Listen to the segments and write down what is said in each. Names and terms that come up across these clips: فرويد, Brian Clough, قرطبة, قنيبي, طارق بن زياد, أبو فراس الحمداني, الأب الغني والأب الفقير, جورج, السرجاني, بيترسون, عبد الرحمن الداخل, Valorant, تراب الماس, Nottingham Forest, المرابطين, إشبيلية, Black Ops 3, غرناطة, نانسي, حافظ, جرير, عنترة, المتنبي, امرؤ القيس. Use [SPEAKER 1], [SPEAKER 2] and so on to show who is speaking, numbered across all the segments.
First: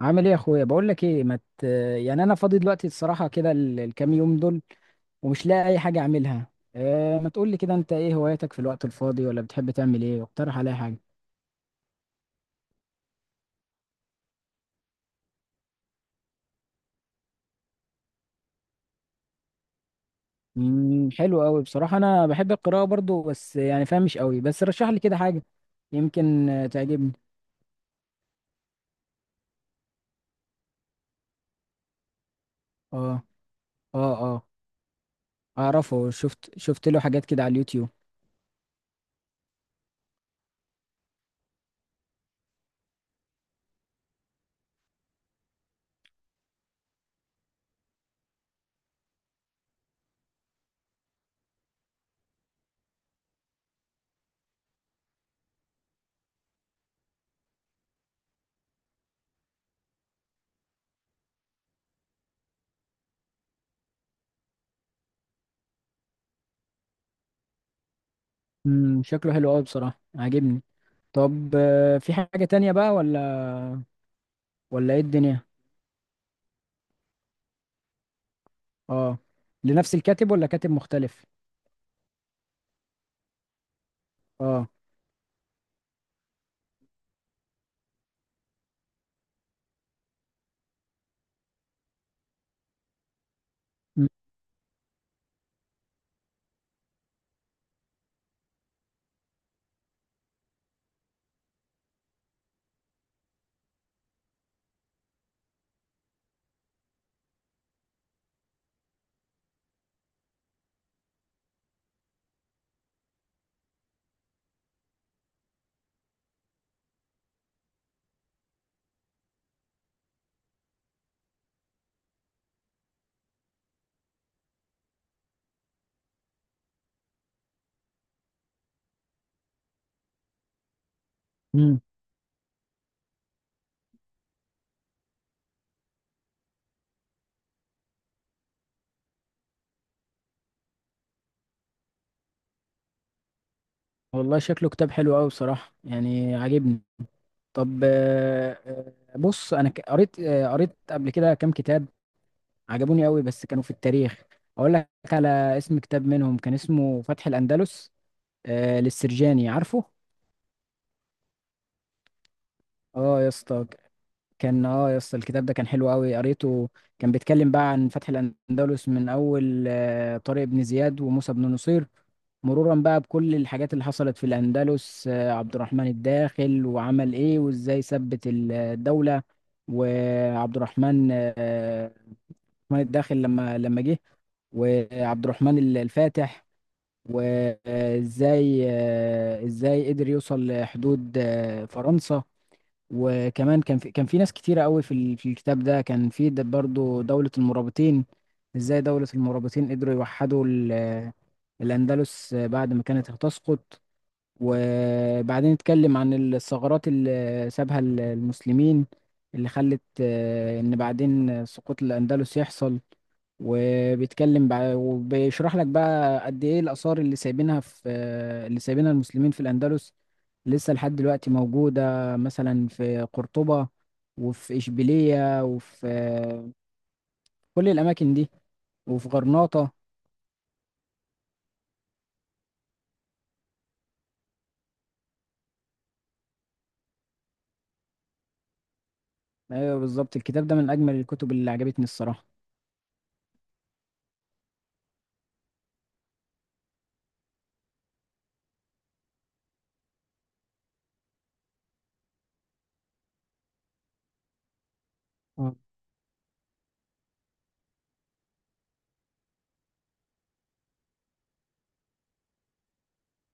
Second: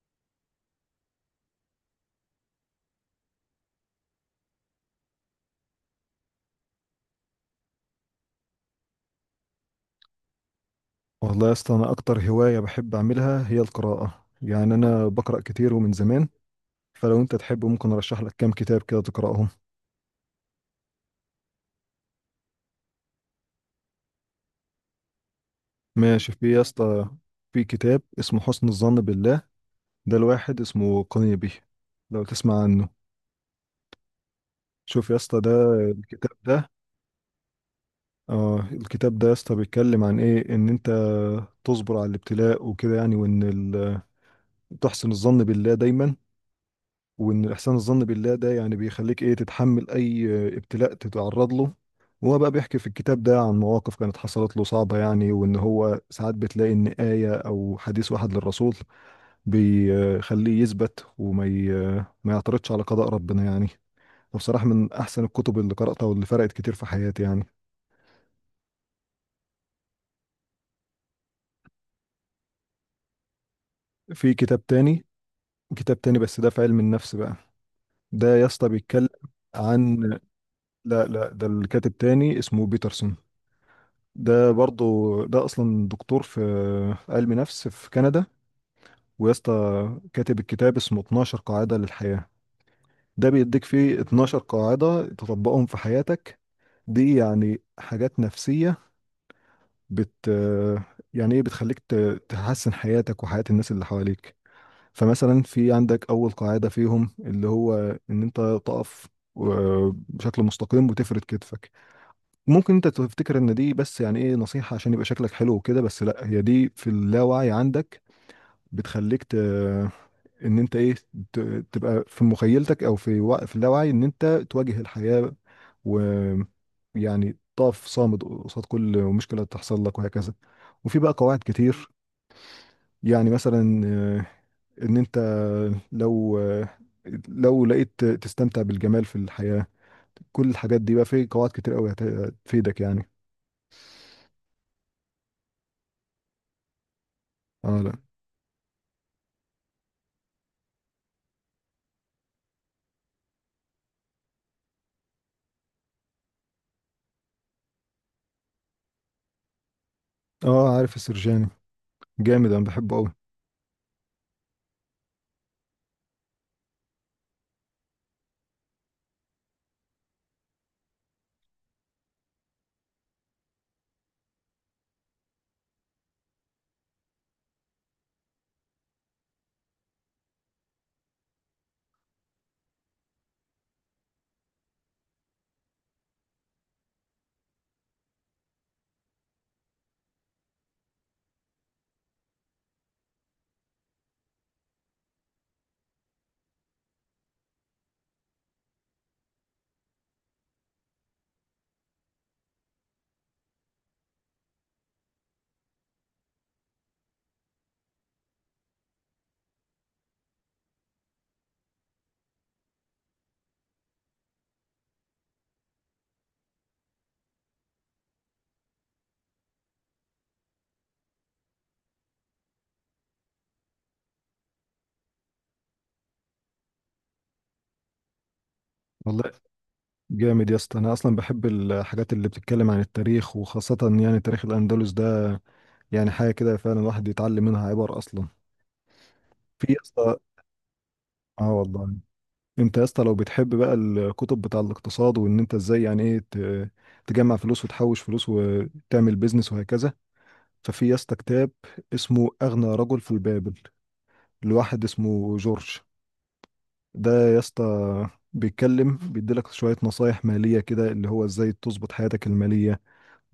[SPEAKER 1] عامل ايه يا اخويا؟ بقول لك ايه، ما مت... يعني انا فاضي دلوقتي الصراحه كده، الكام يوم دول، ومش لاقي اي حاجه اعملها. إيه، ما تقول لي كده، انت ايه هواياتك في الوقت الفاضي، ولا بتحب تعمل ايه؟ اقترح عليا حاجه.
[SPEAKER 2] والله يا اسطى، انا اكتر هوايه بحب اعملها هي القراءه. يعني انا بقرا كتير ومن زمان. فلو انت تحب ممكن ارشح لك كام كتاب كده تقراهم.
[SPEAKER 1] حلو قوي بصراحه، انا بحب القراءه برضو، بس يعني فاهم مش قوي. بس رشح لي كده حاجه
[SPEAKER 2] ماشي،
[SPEAKER 1] يمكن
[SPEAKER 2] في يا اسطى.
[SPEAKER 1] تعجبني.
[SPEAKER 2] في كتاب اسمه حسن الظن بالله، ده الواحد اسمه قنيبي، لو تسمع عنه.
[SPEAKER 1] اه، اه، اه،
[SPEAKER 2] شوف يا اسطى ده
[SPEAKER 1] اعرفه.
[SPEAKER 2] الكتاب
[SPEAKER 1] شفت
[SPEAKER 2] ده.
[SPEAKER 1] شفت له حاجات كده على اليوتيوب.
[SPEAKER 2] اه، الكتاب ده يا اسطى بيتكلم عن ايه، ان انت تصبر على الابتلاء وكده يعني. وان تحسن الظن بالله دايما. وان احسان الظن بالله ده يعني بيخليك ايه، تتحمل اي ابتلاء تتعرض له. وهو بقى بيحكي في الكتاب ده عن مواقف كانت حصلت له صعبة يعني. وان هو ساعات بتلاقي ان آية او حديث واحد للرسول بيخليه يثبت ما يعترضش على قضاء ربنا يعني. فبصراحة من احسن الكتب اللي قرأتها واللي فرقت كتير في حياتي يعني.
[SPEAKER 1] شكله حلو قوي بصراحه، عاجبني. طب في حاجه تانية بقى، ولا
[SPEAKER 2] في كتاب
[SPEAKER 1] ولا ايه
[SPEAKER 2] تاني.
[SPEAKER 1] الدنيا؟
[SPEAKER 2] بس ده في علم النفس بقى. ده يا اسطى بيتكلم
[SPEAKER 1] اه. لنفس
[SPEAKER 2] عن...
[SPEAKER 1] الكاتب ولا كاتب
[SPEAKER 2] لا
[SPEAKER 1] مختلف؟
[SPEAKER 2] لا، ده الكاتب تاني اسمه بيترسون، ده
[SPEAKER 1] اه.
[SPEAKER 2] برضو ده اصلا دكتور في علم نفس في كندا. ويا اسطى، كاتب الكتاب اسمه 12 قاعدة للحياة. ده بيديك فيه 12 قاعدة تطبقهم في حياتك. دي يعني حاجات نفسية بت يعني ايه، بتخليك تحسن حياتك وحياة الناس اللي حواليك. فمثلا في عندك اول قاعدة فيهم اللي هو ان انت تقف بشكل مستقيم وتفرد كتفك. ممكن انت تفتكر ان دي بس يعني ايه، نصيحة عشان يبقى شكلك حلو وكده، بس لا، هي دي في اللاوعي عندك بتخليك ان انت ايه، ت... تبقى في مخيلتك او في اللاوعي ان انت تواجه الحياة. ويعني تقف صامد قصاد كل مشكلة تحصل لك وهكذا. وفي بقى قواعد
[SPEAKER 1] امم
[SPEAKER 2] كتير. يعني مثلا ان انت لو لو لقيت تستمتع بالجمال في الحياة. كل الحاجات دي بقى في قواعد كتير قوي هتفيدك يعني.
[SPEAKER 1] والله شكله كتاب حلو قوي بصراحة، يعني عاجبني.
[SPEAKER 2] اه
[SPEAKER 1] طب
[SPEAKER 2] لا.
[SPEAKER 1] بص، انا قريت قريت قبل كده كام كتاب عجبوني قوي، بس كانوا في التاريخ. اقول لك على اسم كتاب منهم، كان اسمه فتح الأندلس، للسرجاني، عارفه.
[SPEAKER 2] اه، عارف السرجاني، جامد، انا بحبه قوي.
[SPEAKER 1] اه يا اسطى. كان يا اسطى الكتاب ده كان حلو قوي، قريته. كان بيتكلم بقى عن فتح الاندلس من اول طارق بن زياد وموسى بن نصير، مرورا بقى بكل الحاجات اللي حصلت في الاندلس. عبد الرحمن الداخل وعمل ايه وازاي ثبت الدولة. وعبد الرحمن الداخل لما جه. وعبد الرحمن الفاتح، وازاي ازاي قدر يوصل لحدود فرنسا. وكمان كان في ناس كتيرة قوي في الكتاب ده. كان في برضو دولة المرابطين، ازاي دولة المرابطين قدروا يوحدوا الأندلس بعد ما كانت هتسقط. وبعدين اتكلم عن الثغرات اللي سابها المسلمين، اللي خلت ان بعدين سقوط الاندلس يحصل. وبيشرح لك بقى قد ايه الاثار اللي سايبينها في آه، اللي سايبينها المسلمين في الاندلس، لسه لحد دلوقتي موجوده. مثلا في قرطبه، وفي اشبيليه، وفي كل الاماكن دي، وفي
[SPEAKER 2] والله
[SPEAKER 1] غرناطه.
[SPEAKER 2] جامد يا اسطى، انا اصلا بحب الحاجات اللي بتتكلم عن التاريخ وخاصه يعني تاريخ الاندلس ده. يعني حاجه كده فعلا الواحد يتعلم منها عبر اصلا. في يا
[SPEAKER 1] ايوه
[SPEAKER 2] اسطى،
[SPEAKER 1] بالظبط، الكتاب ده من اجمل الكتب اللي
[SPEAKER 2] اه
[SPEAKER 1] عجبتني
[SPEAKER 2] والله.
[SPEAKER 1] الصراحه.
[SPEAKER 2] انت يا اسطى لو بتحب بقى الكتب بتاع الاقتصاد وان انت ازاي يعني ايه تجمع فلوس وتحوش فلوس وتعمل بيزنس وهكذا. ففي يا اسطى كتاب اسمه اغنى رجل في البابل، لواحد اسمه جورج. ده يا اسطى بيتكلم، بيديلك شوية نصايح مالية كده، اللي هو ازاي تظبط حياتك المالية.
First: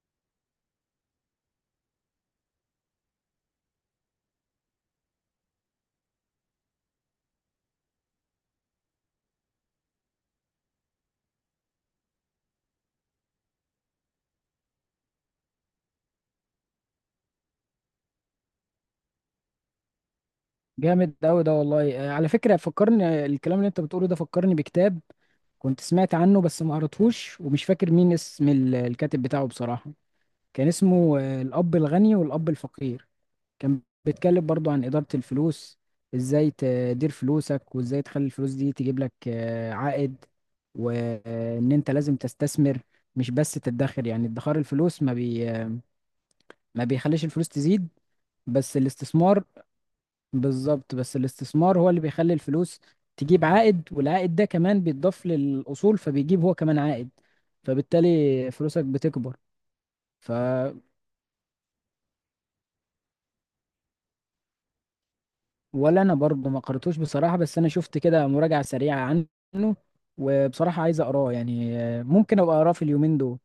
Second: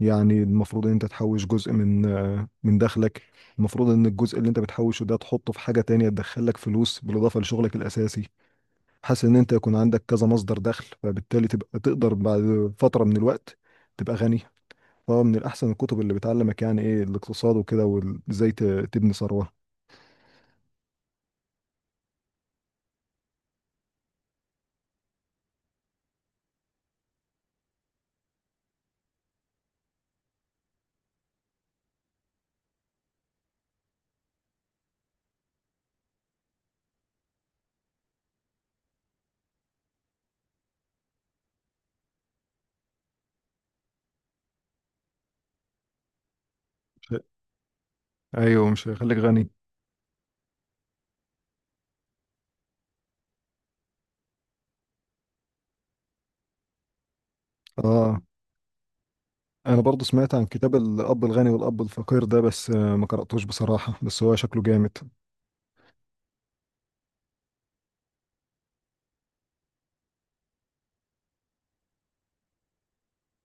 [SPEAKER 2] يعني المفروض ان انت تحوش جزء من دخلك. المفروض ان الجزء اللي انت بتحوشه ده تحطه في حاجة تانية تدخلك فلوس بالإضافة لشغلك الأساسي. حاسس ان انت يكون عندك كذا مصدر دخل، فبالتالي تبقى تقدر بعد فترة من الوقت تبقى غني. فمن الأحسن الكتب اللي بتعلمك يعني ايه الاقتصاد وكده وازاي تبني ثروة.
[SPEAKER 1] جامد قوي ده والله. على فكرة، فكرني الكلام اللي انت بتقوله ده، فكرني بكتاب كنت سمعت عنه بس ما قريتهوش، ومش فاكر مين اسم الكاتب بتاعه بصراحة. كان اسمه الأب الغني والأب الفقير. كان بيتكلم برضو عن إدارة الفلوس، ازاي تدير فلوسك وازاي تخلي الفلوس دي تجيب لك عائد، وان انت لازم تستثمر، مش بس تدخر. يعني ادخار الفلوس ما
[SPEAKER 2] مش هي-
[SPEAKER 1] بيخليش الفلوس تزيد.
[SPEAKER 2] ايوه،
[SPEAKER 1] بس
[SPEAKER 2] مش هيخليك
[SPEAKER 1] الاستثمار
[SPEAKER 2] غني.
[SPEAKER 1] بالظبط، بس الاستثمار هو اللي بيخلي الفلوس تجيب عائد، والعائد ده كمان بيتضاف للأصول فبيجيب هو كمان عائد،
[SPEAKER 2] اه،
[SPEAKER 1] فبالتالي فلوسك بتكبر.
[SPEAKER 2] انا برضو
[SPEAKER 1] ف
[SPEAKER 2] سمعت عن كتاب الاب الغني والاب الفقير ده، بس ما قراتوش بصراحه، بس هو شكله جامد.
[SPEAKER 1] ولا انا برضه ما قرأتوش بصراحة، بس انا شفت كده مراجعة سريعة عنه، وبصراحة عايز اقراه. يعني ممكن ابقى اقراه في اليومين دول.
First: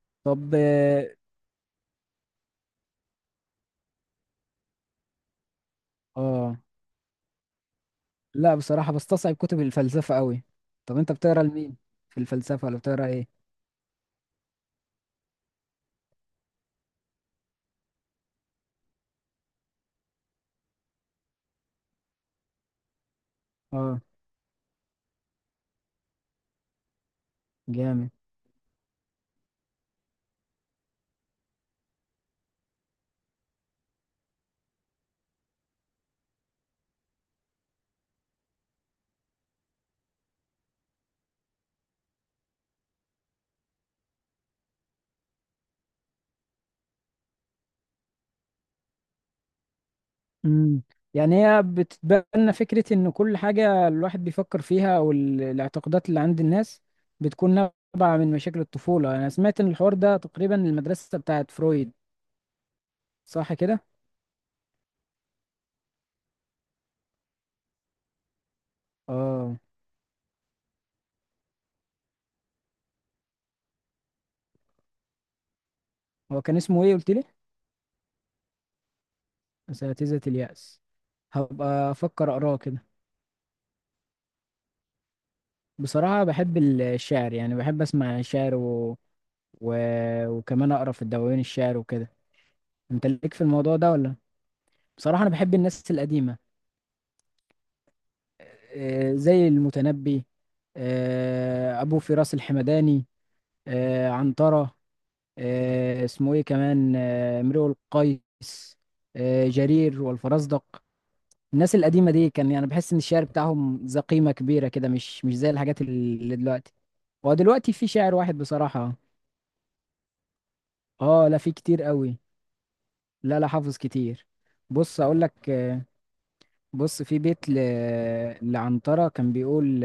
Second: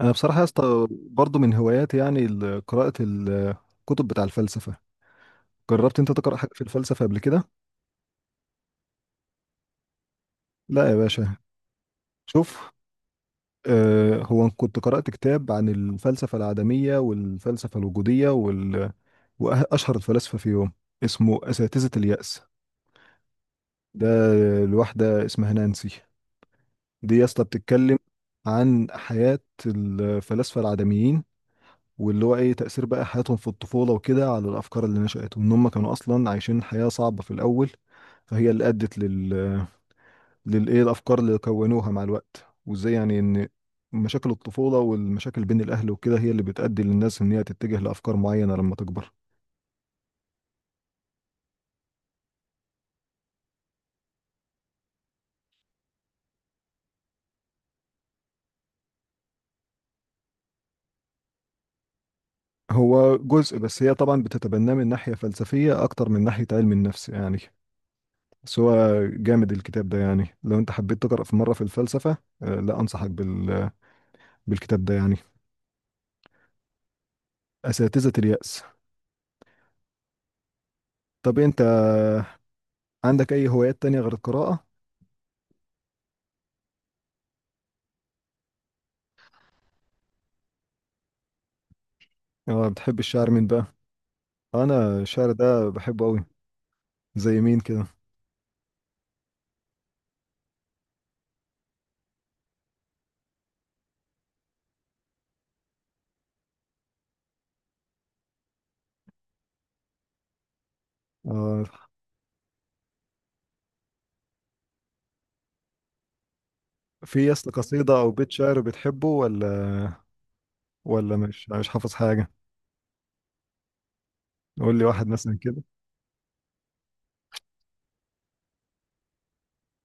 [SPEAKER 2] انا بصراحه يا
[SPEAKER 1] طب
[SPEAKER 2] اسطى
[SPEAKER 1] اه.
[SPEAKER 2] برضو من هواياتي يعني قراءه الكتب بتاع الفلسفه. جربت انت تقرا حاجه
[SPEAKER 1] آه،
[SPEAKER 2] في الفلسفه قبل كده؟
[SPEAKER 1] لا بصراحة، بستصعب كتب الفلسفة قوي.
[SPEAKER 2] لا يا
[SPEAKER 1] طب انت
[SPEAKER 2] باشا.
[SPEAKER 1] بتقرا لمين في الفلسفة،
[SPEAKER 2] شوف،
[SPEAKER 1] ولا بتقرا ايه؟
[SPEAKER 2] هو أنا كنت قرات كتاب عن الفلسفه العدميه والفلسفه الوجوديه واشهر الفلاسفه فيهم، اسمه اساتذه اليأس.
[SPEAKER 1] اه،
[SPEAKER 2] ده الواحده اسمها نانسي. دي يا اسطى بتتكلم
[SPEAKER 1] جامد.
[SPEAKER 2] عن حياه الفلاسفه العدميين، واللي هو ايه تأثير بقى حياتهم في الطفولة وكده على الأفكار اللي نشأت. وإن هم كانوا أصلا عايشين حياة صعبة في الأول، فهي اللي أدت للإيه الأفكار اللي كونوها مع الوقت. وإزاي يعني إن مشاكل الطفولة والمشاكل بين الأهل وكده هي اللي بتأدي للناس إن هي تتجه لأفكار معينة لما تكبر.
[SPEAKER 1] مم. يعني هي بتتبنى فكرة إن كل حاجة الواحد بيفكر فيها، أو الاعتقادات اللي عند الناس، بتكون نابعة من مشاكل الطفولة. أنا سمعت إن الحوار ده تقريبا المدرسة بتاعت فرويد.
[SPEAKER 2] هو
[SPEAKER 1] صح
[SPEAKER 2] جزء،
[SPEAKER 1] كده؟
[SPEAKER 2] بس هي طبعا بتتبناه من ناحية فلسفية أكتر من ناحية علم النفس يعني. بس هو جامد
[SPEAKER 1] آه.
[SPEAKER 2] الكتاب ده، يعني لو أنت حبيت تقرأ في مرة في الفلسفة، لا أنصحك بالكتاب ده يعني.
[SPEAKER 1] هو كان اسمه إيه قلت لي؟
[SPEAKER 2] أساتذة اليأس.
[SPEAKER 1] أساتذة اليأس.
[SPEAKER 2] طب انت
[SPEAKER 1] هبقى أفكر أقراه كده.
[SPEAKER 2] عندك أي هوايات تانية غير القراءة؟
[SPEAKER 1] بصراحة بحب الشعر، يعني بحب أسمع شعر و... وكمان أقرأ في الدواوين الشعر وكده.
[SPEAKER 2] آه، بتحب
[SPEAKER 1] أنت
[SPEAKER 2] الشعر
[SPEAKER 1] ليك في
[SPEAKER 2] مين بقى؟
[SPEAKER 1] الموضوع ده ولا؟
[SPEAKER 2] أنا
[SPEAKER 1] بصراحة أنا
[SPEAKER 2] الشعر
[SPEAKER 1] بحب
[SPEAKER 2] ده
[SPEAKER 1] الناس
[SPEAKER 2] بحبه أوي.
[SPEAKER 1] القديمة.
[SPEAKER 2] زي مين كده؟
[SPEAKER 1] زي المتنبي، أبو فراس الحمداني، عنترة، اسمه إيه كمان، امرؤ القيس، جرير والفرزدق.
[SPEAKER 2] آه،
[SPEAKER 1] الناس القديمة دي كان يعني بحس إن الشعر بتاعهم ذا قيمة كبيرة كده، مش زي الحاجات اللي دلوقتي.
[SPEAKER 2] في
[SPEAKER 1] هو
[SPEAKER 2] يس
[SPEAKER 1] دلوقتي في
[SPEAKER 2] قصيدة أو
[SPEAKER 1] شاعر
[SPEAKER 2] بيت
[SPEAKER 1] واحد
[SPEAKER 2] شعر
[SPEAKER 1] بصراحة.
[SPEAKER 2] بتحبه ولا... ولا
[SPEAKER 1] آه لا،
[SPEAKER 2] مش
[SPEAKER 1] في
[SPEAKER 2] مش
[SPEAKER 1] كتير
[SPEAKER 2] حافظ
[SPEAKER 1] قوي.
[SPEAKER 2] حاجة؟
[SPEAKER 1] لا، لا، حافظ كتير.
[SPEAKER 2] قول لي
[SPEAKER 1] بص
[SPEAKER 2] واحد
[SPEAKER 1] أقول
[SPEAKER 2] مثلا
[SPEAKER 1] لك.
[SPEAKER 2] كده.
[SPEAKER 1] بص، في بيت لعنترة كان بيقول،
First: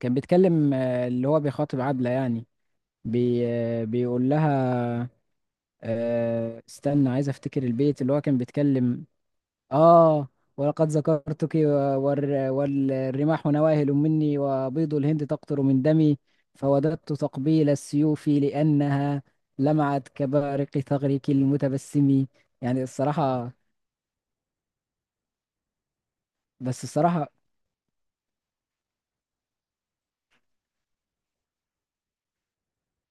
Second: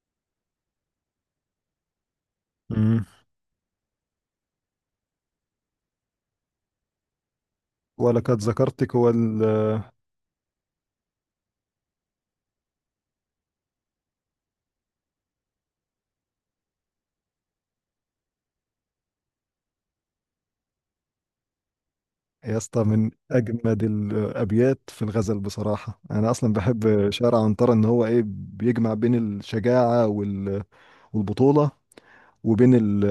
[SPEAKER 1] كان بيتكلم، اللي هو بيخاطب عبلة يعني.
[SPEAKER 2] امم.
[SPEAKER 1] بي بيقول لها، استنى عايز افتكر البيت اللي هو كان
[SPEAKER 2] ولقد ذكرتك
[SPEAKER 1] بيتكلم. اه. ولقد ذكرتك والرماح نواهل مني، وبيض الهند تقطر من دمي، فوددت تقبيل السيوف لأنها لمعت كبارق ثغرك المتبسم.
[SPEAKER 2] يا
[SPEAKER 1] يعني
[SPEAKER 2] اسطى، من
[SPEAKER 1] الصراحة
[SPEAKER 2] أجمد الأبيات في الغزل بصراحة. أنا أصلا
[SPEAKER 1] بس
[SPEAKER 2] بحب
[SPEAKER 1] الصراحة.
[SPEAKER 2] شعر عنترة، إن هو إيه بيجمع بين الشجاعة والبطولة وبين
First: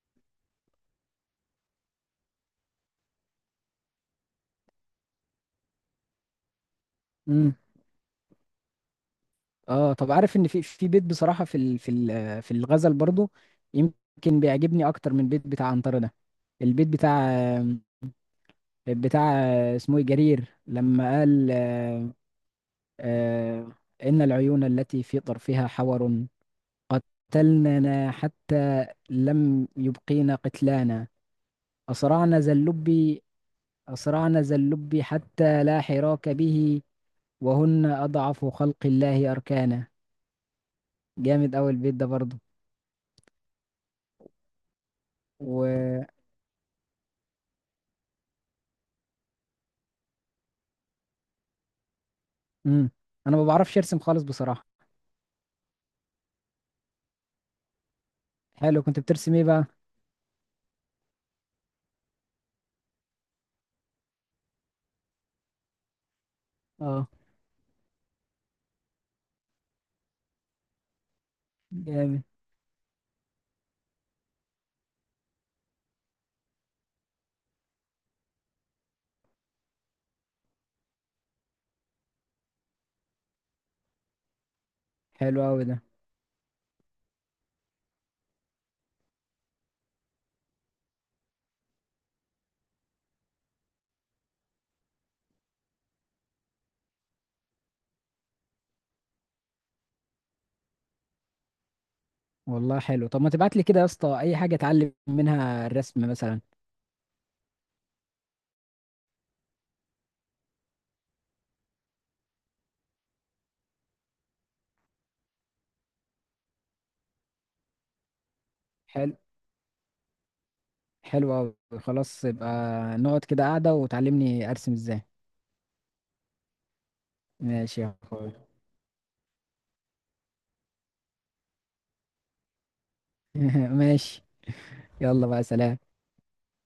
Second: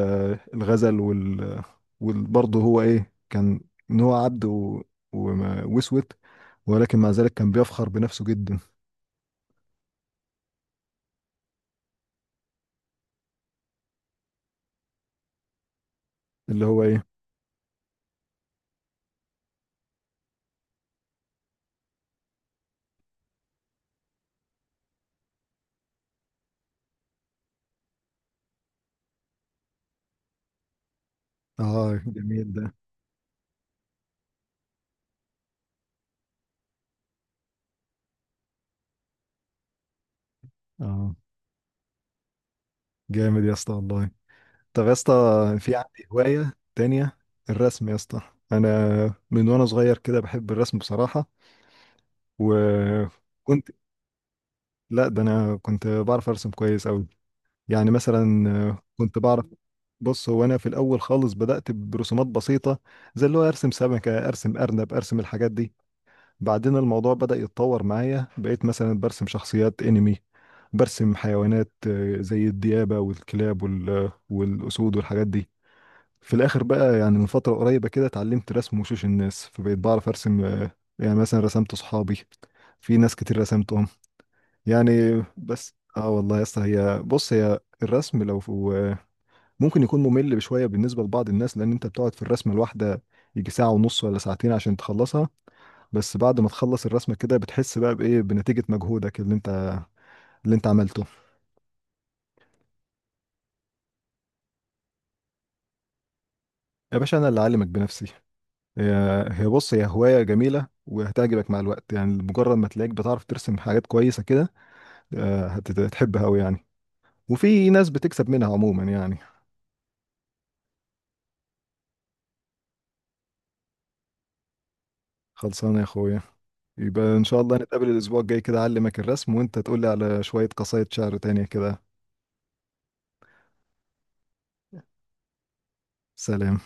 [SPEAKER 2] الغزل وبرضه هو ايه كان، ان هو عبد واسود، ولكن مع ذلك كان
[SPEAKER 1] امم
[SPEAKER 2] بيفخر بنفسه جدا.
[SPEAKER 1] اه، طب عارف ان في بيت بصراحة، في الغزل برضو، يمكن بيعجبني اكتر من البيت بتاع عنترة ده.
[SPEAKER 2] اللي هو
[SPEAKER 1] البيت
[SPEAKER 2] ايه.
[SPEAKER 1] بتاع اسمه إيه؟ جرير لما قال، آه، إن العيون التي في طرفها حور، قتلننا حتى لم يبقينا قتلانا.
[SPEAKER 2] اه
[SPEAKER 1] أسرعنا
[SPEAKER 2] جميل
[SPEAKER 1] ذا
[SPEAKER 2] ده.
[SPEAKER 1] اللب أسرعنا ذا اللب حتى لا حراك به، وهن أضعف خلق الله أركانا.
[SPEAKER 2] اه
[SPEAKER 1] جامد أوي البيت ده برضه.
[SPEAKER 2] جامد يا اسطى والله. طب يا اسطى، في
[SPEAKER 1] و...
[SPEAKER 2] عندي هواية تانية، الرسم يا اسطى. انا من وانا صغير كده بحب الرسم بصراحة،
[SPEAKER 1] مم. أنا ما
[SPEAKER 2] وكنت...
[SPEAKER 1] بعرفش أرسم خالص بصراحة.
[SPEAKER 2] لا، ده انا كنت بعرف ارسم كويس قوي. يعني مثلا
[SPEAKER 1] حلو، كنت
[SPEAKER 2] كنت
[SPEAKER 1] بترسم إيه
[SPEAKER 2] بعرف...
[SPEAKER 1] بقى؟
[SPEAKER 2] بص، هو انا في الاول خالص بدات برسومات بسيطه، زي اللي هو ارسم سمكه، ارسم ارنب، ارسم الحاجات دي. بعدين
[SPEAKER 1] اه،
[SPEAKER 2] الموضوع بدا يتطور معايا، بقيت مثلا برسم شخصيات انمي، برسم حيوانات
[SPEAKER 1] جامد.
[SPEAKER 2] زي الديابه والكلاب والاسود والحاجات دي. في الاخر بقى، يعني من فتره قريبه كده، اتعلمت رسم وشوش الناس، فبقيت بعرف ارسم يعني مثلا رسمت صحابي، في ناس كتير رسمتهم يعني.
[SPEAKER 1] حلو أوي
[SPEAKER 2] بس
[SPEAKER 1] ده.
[SPEAKER 2] اه والله يا اسطى، هي الرسم لو آه، ممكن يكون ممل بشوية بالنسبة لبعض الناس، لأن أنت بتقعد في الرسمة الواحدة يجي ساعة ونص ولا ساعتين عشان تخلصها. بس بعد ما تخلص الرسمة كده بتحس بقى بإيه، بنتيجة مجهودك اللي أنت عملته.
[SPEAKER 1] والله حلو. طب ما تبعت لي كده يا اسطى اي حاجه اتعلم منها الرسم مثلا.
[SPEAKER 2] يا باشا أنا اللي أعلمك بنفسي. هي هي هواية جميلة وهتعجبك مع الوقت، يعني مجرد ما تلاقيك بتعرف ترسم حاجات كويسة كده هتحبها أوي يعني. وفي ناس بتكسب منها عموما
[SPEAKER 1] حلو.
[SPEAKER 2] يعني.
[SPEAKER 1] حلو أوي. خلاص، يبقى نقعد كده قاعده وتعلمني ارسم ازاي.
[SPEAKER 2] خلصانة يا أخويا. يبقى إن شاء الله
[SPEAKER 1] ماشي يا
[SPEAKER 2] نتقابل الأسبوع الجاي
[SPEAKER 1] اخويا.
[SPEAKER 2] كده، أعلمك الرسم وأنت تقولي على شوية قصايد شعر تانية كده.
[SPEAKER 1] ماشي. يلا بقى، سلام.
[SPEAKER 2] سلام.